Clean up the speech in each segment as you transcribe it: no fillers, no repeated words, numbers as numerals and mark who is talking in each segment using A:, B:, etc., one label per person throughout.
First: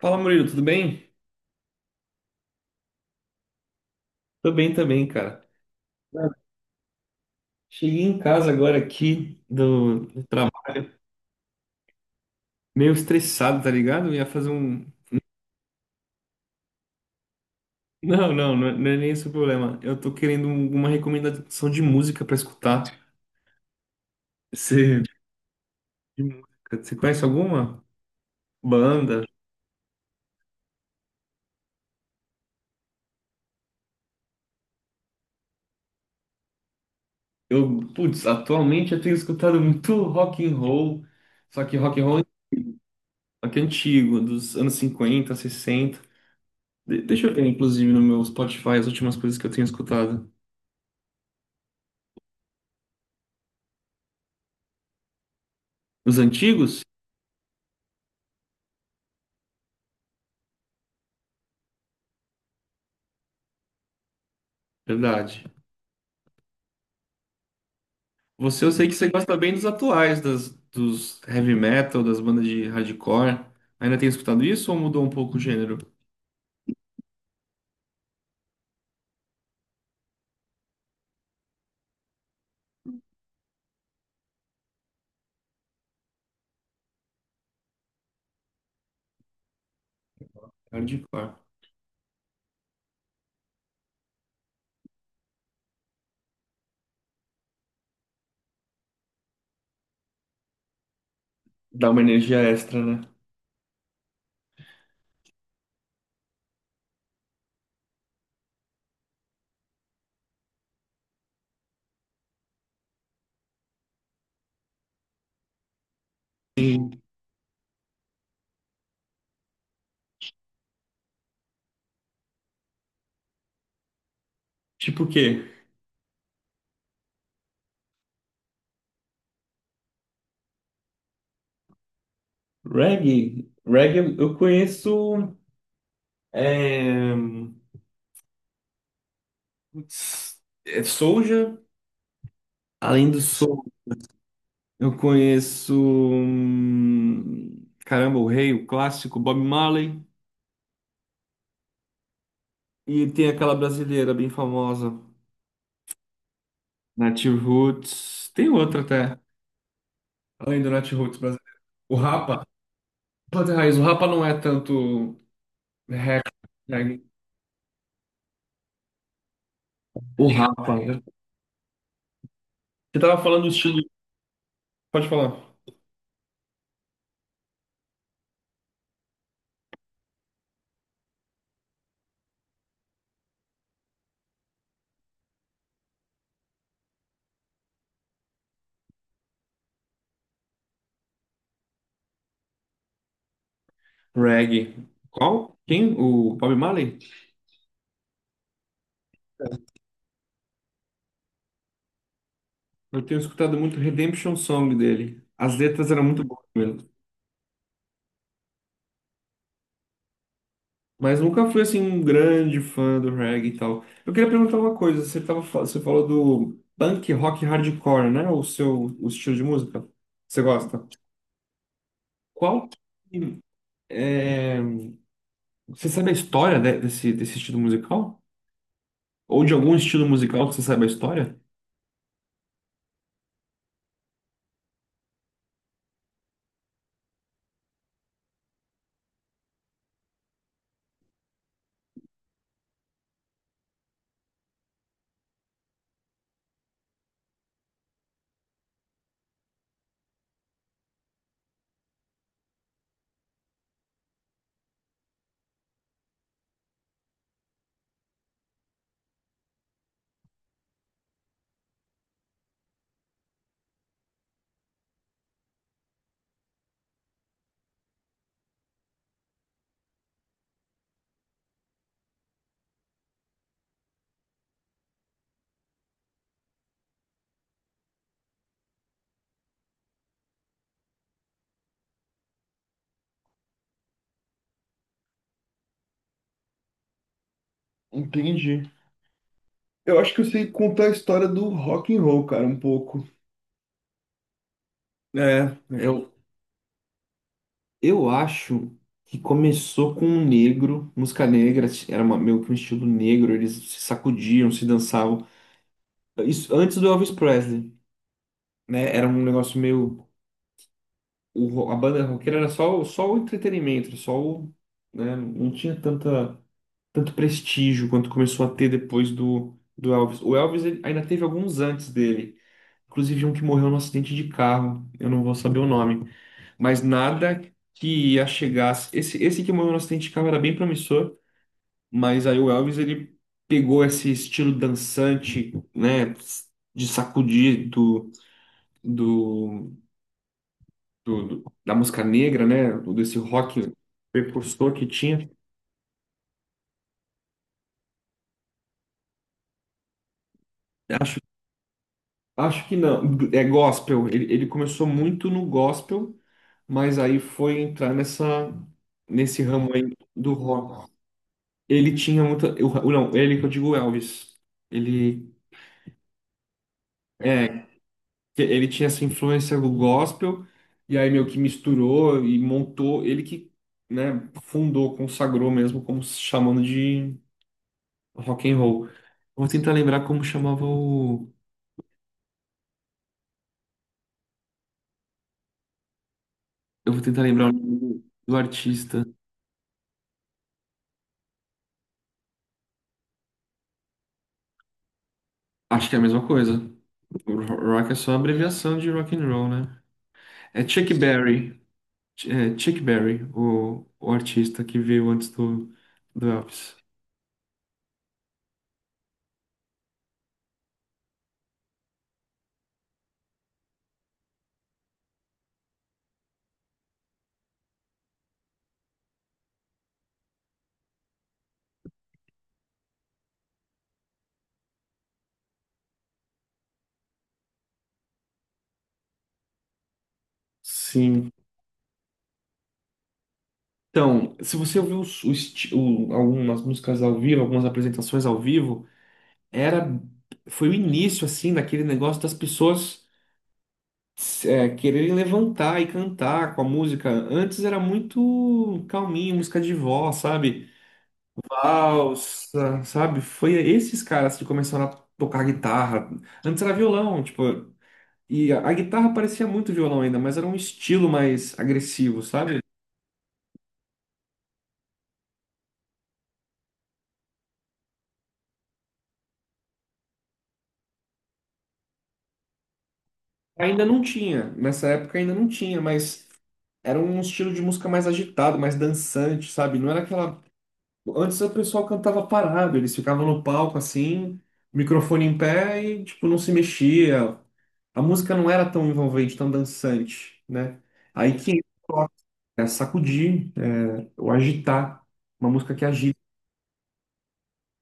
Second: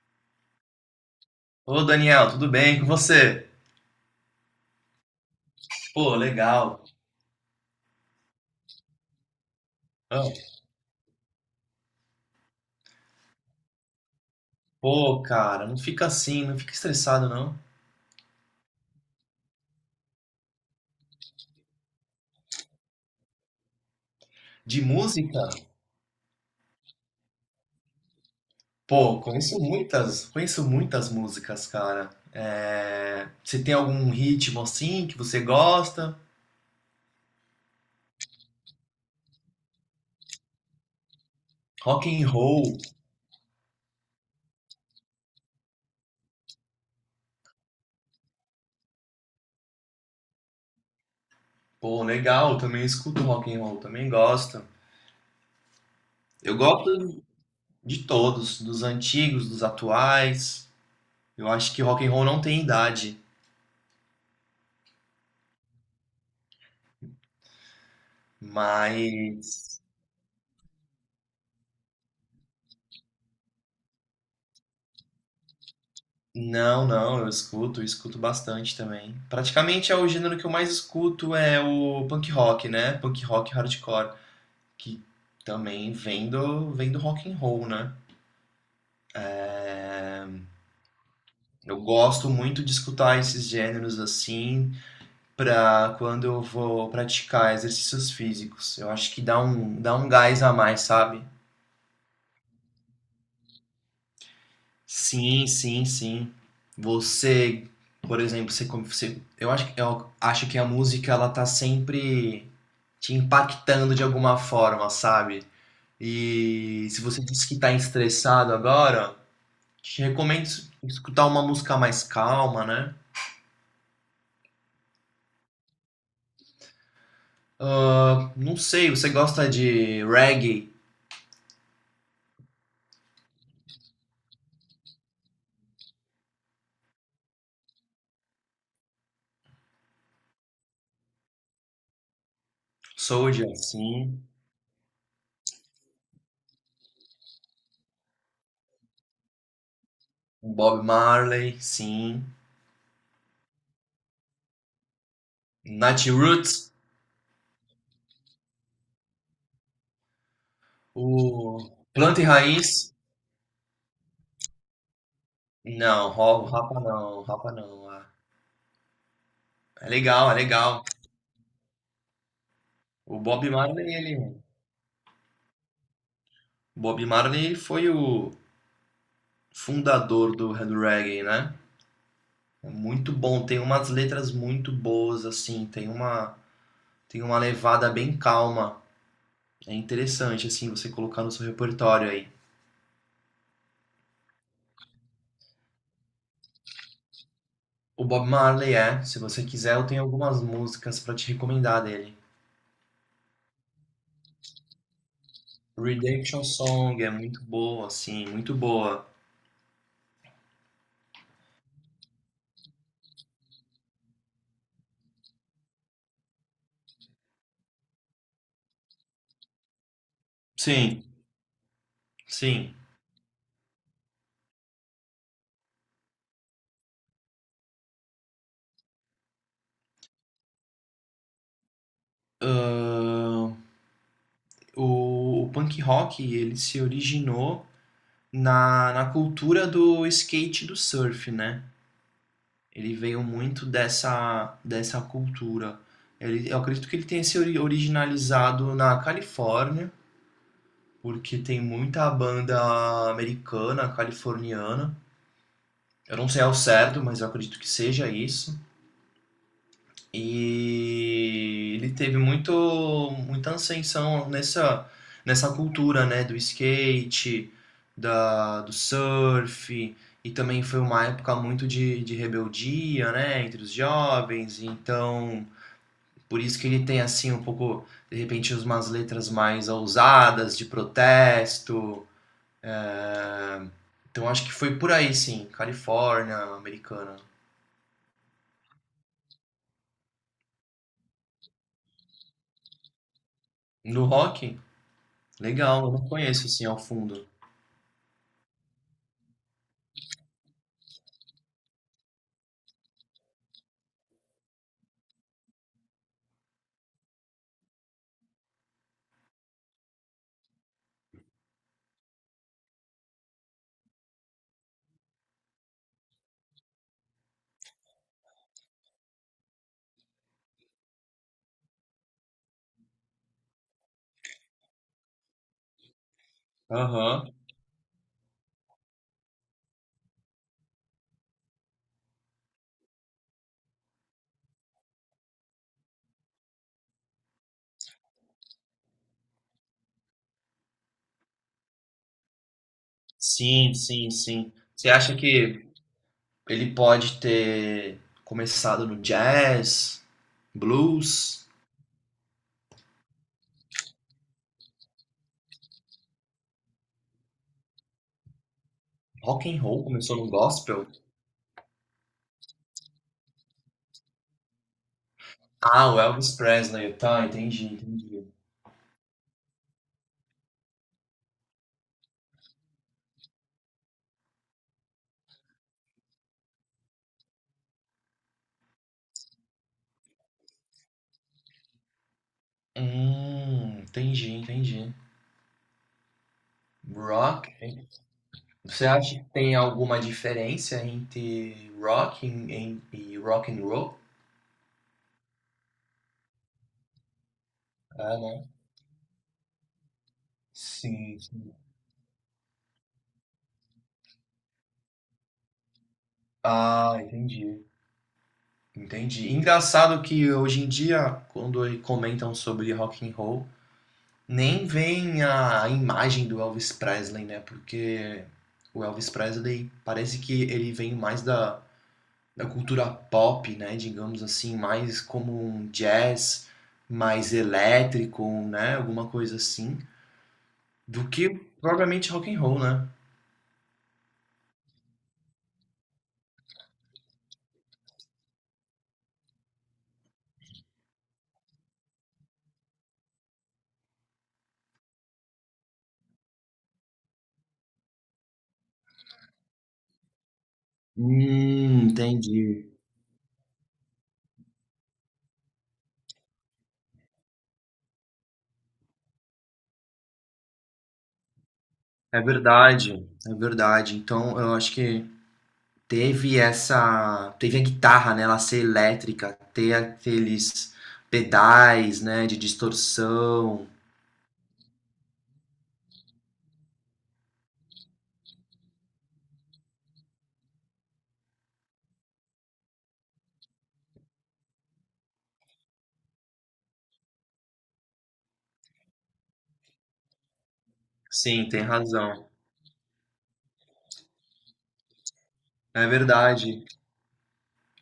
A: Fala, Murilo, tudo bem?
B: Ô Daniel, tudo bem com você?
A: Tô bem também, cara.
B: Pô,
A: Cara,
B: legal.
A: cheguei em casa agora aqui do
B: Ah,
A: trabalho, meio estressado, tá ligado? Eu ia fazer um.
B: Pô, cara, não fica assim, não fica estressado não.
A: Não, não, não é nem esse o problema. Eu tô querendo um, uma recomendação de música pra escutar.
B: De
A: Você,
B: música?
A: de música, você conhece alguma
B: Pô,
A: banda?
B: conheço muitas músicas, cara. Você tem algum ritmo assim que você gosta?
A: Eu, putz, atualmente eu tenho escutado muito rock and roll, só que rock and
B: Rock
A: roll
B: and roll.
A: aqui é antigo, dos anos 50, 60. Deixa eu ver, inclusive, no meu Spotify as últimas coisas que eu tenho escutado.
B: Pô, legal, também escuto rock and roll, também gosto.
A: Os
B: Eu
A: antigos?
B: gosto de todos, dos antigos, dos atuais. Eu acho que rock and roll não tem idade,
A: Verdade. Você, eu sei que você gosta bem
B: mas
A: dos atuais, das, dos heavy metal, das bandas de hardcore. Ainda tem escutado isso ou mudou um pouco o gênero?
B: não, não, eu escuto bastante também. Praticamente é o gênero que eu mais escuto é o punk rock, né? Punk rock hardcore, que também vem do rock and roll, né?
A: Hardcore.
B: Eu gosto muito de escutar esses gêneros assim pra quando eu vou praticar exercícios físicos. Eu acho que dá um gás a mais, sabe?
A: Dá uma energia extra, né?
B: Sim, sim, sim. Você, por exemplo, você eu acho, eu acho que a música ela tá sempre te impactando de alguma forma, sabe? E
A: Sim.
B: se você disse que tá estressado agora, te recomendo escutar uma música mais calma, né?
A: Tipo o quê?
B: Ah, não sei, você gosta de reggae.
A: Reggae. Reggae eu conheço. É... Putz, é Soulja. Além do
B: Soulja,
A: Soul,
B: sim.
A: eu conheço. Caramba, o Rei, o clássico, Bob Marley.
B: Bob Marley, sim.
A: E tem aquela brasileira bem famosa,
B: Nat Roots,
A: Native Roots. Tem outra até. Além do Netroots brasileiro.
B: o
A: O
B: Planta e
A: Rapa,
B: Raiz,
A: pode ter raiz, o Rapa não é tanto
B: não,
A: rap,
B: Rapa
A: reggae.
B: não, Rapa não. Ah. É
A: O
B: legal, é
A: Rapa,
B: legal.
A: né? Você
B: O
A: tava falando do
B: Bob
A: estilo,
B: Marley, ele,
A: pode falar.
B: Bob Marley foi o fundador do reggae, né? É muito bom, tem umas letras muito boas, assim, tem uma levada bem calma. É interessante, assim, você colocar no seu repertório aí.
A: Reggae. Qual? Quem? O Bob Marley?
B: O Bob Marley é, se você quiser, eu tenho algumas músicas pra te recomendar dele.
A: Eu tenho escutado muito Redemption Song dele. As letras eram muito boas
B: Redemption
A: mesmo.
B: Song é muito boa, assim, muito boa.
A: Mas nunca fui assim um grande fã do reggae e tal. Eu queria perguntar uma coisa, você tava, você falou do punk rock hardcore, né? O seu o estilo de música. Você gosta?
B: Sim,
A: Qual
B: sim.
A: que é, você sabe a história desse, desse estilo musical? Ou de algum estilo musical que você sabe a história?
B: Ahn, o punk rock, ele se originou na cultura do skate e do surf, né? Ele veio muito dessa cultura. Ele, eu acredito que ele tenha se originalizado na Califórnia, porque tem muita banda americana, californiana. Eu não sei ao certo, mas eu acredito que seja isso. E ele teve muito, muita ascensão nessa cultura, né? Do skate, do surf. E também foi uma época muito de rebeldia, né? Entre os jovens. Então, por isso que ele tem, assim, um pouco, de repente, umas letras mais ousadas, de protesto. Então acho que foi por aí, sim. Califórnia, americana.
A: Entendi. Eu acho que eu sei contar a história do rock and roll, cara, um pouco.
B: No rock,
A: É,
B: legal, eu não conheço, assim, ao fundo.
A: eu acho que começou com um negro, música negra, era meio que um estilo negro, eles se sacudiam, se dançavam. Isso antes do Elvis Presley, né? Era um negócio meio. A banda roqueira era só, só o entretenimento, só o. Né, não tinha tanta, tanto prestígio quanto começou a ter depois do, do Elvis. O Elvis ele ainda teve alguns antes dele, inclusive um que morreu num acidente de carro, eu não vou saber o nome, mas
B: Aham.
A: nada que ia chegar. Esse que morreu num acidente de carro era bem promissor, mas aí o Elvis ele pegou esse estilo dançante, né? De sacudir do. Da música negra, né? Desse rock
B: Sim, sim, sim.
A: precursor que
B: Você acha
A: tinha.
B: que ele pode ter começado no jazz,
A: Acho,
B: blues,
A: acho que não. É gospel. Ele começou muito no gospel, mas aí foi entrar nessa, nesse
B: rock and
A: ramo
B: roll,
A: aí
B: começou no
A: do
B: gospel?
A: rock. Ele tinha muita. Não, ele que eu digo Elvis. Ele,
B: Ah, o Elvis Presley, tá,
A: é,
B: entendi, entendi.
A: que ele tinha essa influência do gospel, e aí meio que misturou e montou. Ele que, né, fundou, consagrou mesmo, como se chamando de. Rock and roll. Vou tentar lembrar como chamava o.
B: Entendi, entendi.
A: Eu vou tentar
B: Rock?
A: lembrar o nome do
B: Você
A: artista.
B: acha que tem alguma diferença entre rock e rock and roll?
A: Acho que é a mesma coisa. Rock é só a
B: É, né?
A: abreviação de rock and roll, né? É Chuck
B: Sim, sim.
A: Berry. É Chuck Berry, o artista que veio antes do, do Elvis.
B: Ah, entendi. Entendi. Engraçado que hoje em dia, quando aí comentam sobre rock and roll, nem vem a imagem do Elvis Presley, né? Porque o Elvis Presley parece que ele vem mais da cultura pop, né? Digamos assim, mais como um jazz mais elétrico, né? Alguma coisa assim. Do que
A: Sim.
B: propriamente rock and roll, né?
A: Então, se você ouviu algumas músicas ao vivo, algumas apresentações ao vivo, era foi o início assim daquele negócio das pessoas. É, quererem levantar e cantar com a música. Antes era muito calminho, música de vó, sabe?
B: Entendi.
A: Valsa, sabe? Foi esses caras que começaram a tocar guitarra. Antes era violão, tipo, e a guitarra parecia muito violão ainda, mas era um estilo mais
B: É
A: agressivo, sabe?
B: verdade, é verdade. Então, eu acho que teve essa, teve a guitarra, né, ela ser elétrica, ter aqueles pedais, né, de distorção.
A: Ainda não tinha, nessa época ainda não tinha, mas era um estilo de música mais agitado, mais dançante, sabe? Não era aquela. Antes o pessoal cantava parado, eles ficavam no palco assim, microfone em pé e tipo não se mexia. A música não era tão envolvente, tão dançante, né? Aí
B: Sim,
A: que
B: tem
A: entra o rock,
B: razão.
A: é sacudir, é o agitar, uma música que
B: É
A: agita.
B: verdade.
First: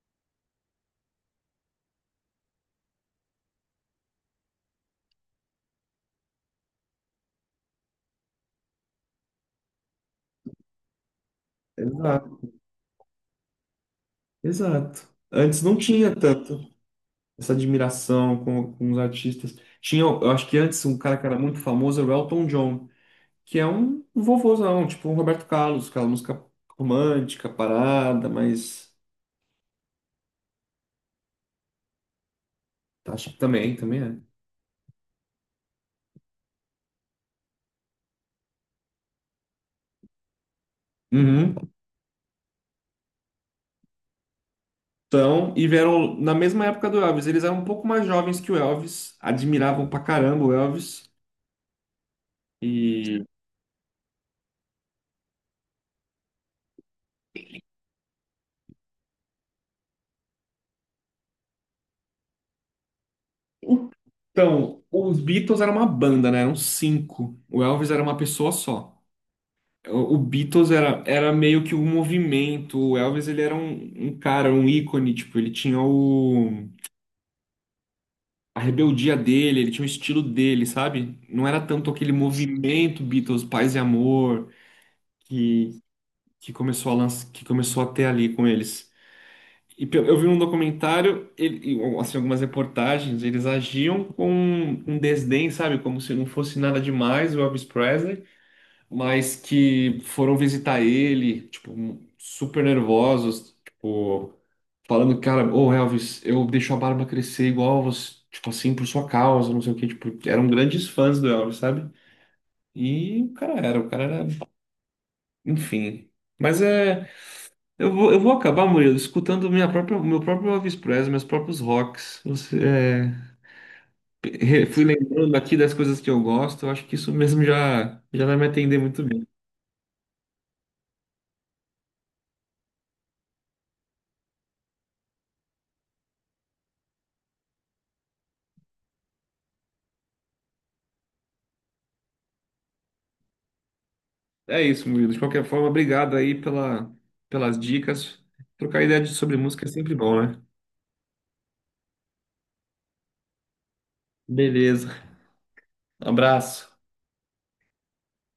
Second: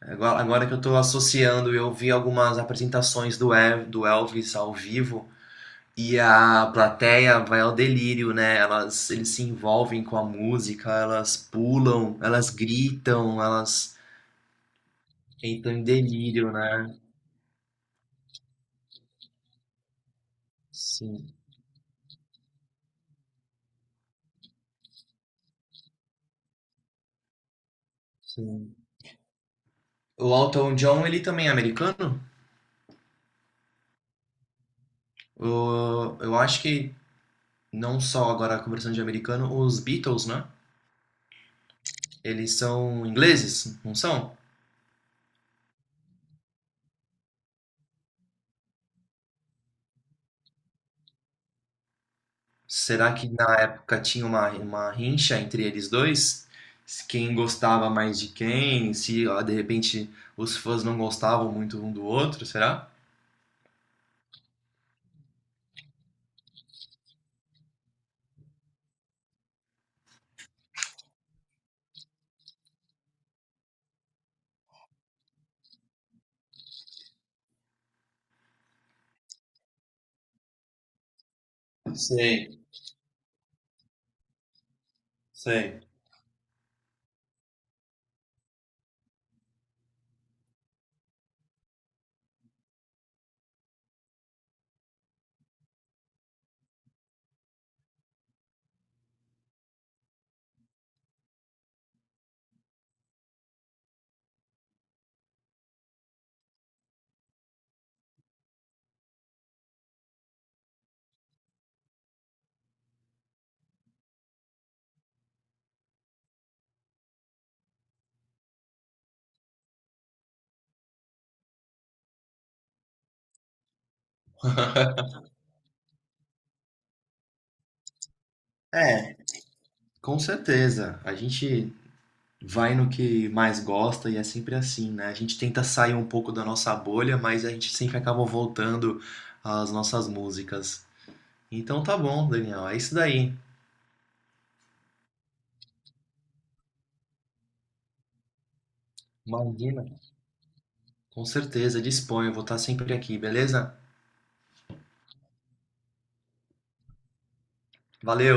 B: Agora, agora que eu tô associando, eu vi algumas apresentações do Elvis ao vivo. E a plateia vai ao delírio, né? Elas, eles se envolvem com a música, elas pulam,
A: Exato,
B: elas gritam, elas
A: exato. Antes
B: entram
A: não
B: em
A: tinha
B: delírio,
A: tanto
B: né?
A: essa admiração com os artistas. Tinha, eu acho que antes um cara que
B: Sim,
A: era muito famoso era o Elton John, que é um vovôzão, tipo um Roberto Carlos, aquela música romântica, parada,
B: sim.
A: mas
B: O Elton John, ele também é americano?
A: acho também, também é.
B: Eu acho que não, só agora conversando de americano, os Beatles, né?
A: Uhum.
B: Eles são ingleses, não são?
A: Então, e vieram na mesma época do Elvis. Eles eram um pouco mais jovens que o Elvis, admiravam pra caramba o Elvis.
B: Será
A: E
B: que na época tinha uma rincha entre eles dois? Se quem gostava mais de quem? Se ó, de repente os fãs não gostavam muito um do outro, será?
A: então, os Beatles era uma banda, né? Eram cinco. O Elvis era uma pessoa só. O Beatles era, era meio que um movimento. O Elvis, ele era um, um cara, um ícone, tipo, ele tinha o, a rebeldia dele, ele tinha o estilo dele, sabe? Não era tanto aquele
B: Sei,
A: movimento Beatles, Paz e Amor,
B: sei.
A: que começou a lança, que começou a ter ali com eles. E eu vi um documentário, ele, e, assim, algumas reportagens, eles agiam com um desdém, sabe? Como se não fosse nada demais o Elvis Presley, mas que foram visitar ele, tipo, um, super nervosos, tipo, falando, cara, ô Elvis, eu deixo a barba crescer igual você, tipo assim, por sua causa, não sei o quê, tipo, eram grandes fãs do Elvis, sabe? E o cara era, enfim. Mas é. Eu vou acabar, Murilo, escutando minha própria, meu próprio Elvis Presley, meus próprios rocks. Você, é, fui lembrando aqui das coisas que eu gosto, eu acho que isso mesmo já, já vai me atender muito
B: É,
A: bem.
B: com certeza. A gente vai no que mais gosta e é sempre assim, né? A gente tenta sair um pouco da nossa bolha, mas a gente sempre acaba voltando às nossas músicas. Então tá bom, Daniel. É isso daí.
A: É isso, Murilo. De qualquer forma, obrigado aí pela, pelas dicas. Trocar ideia sobre música é
B: Imagina.
A: sempre bom, né?
B: Com certeza, disponho. Vou estar sempre aqui, beleza?
A: Beleza. Abraço.
B: Valeu!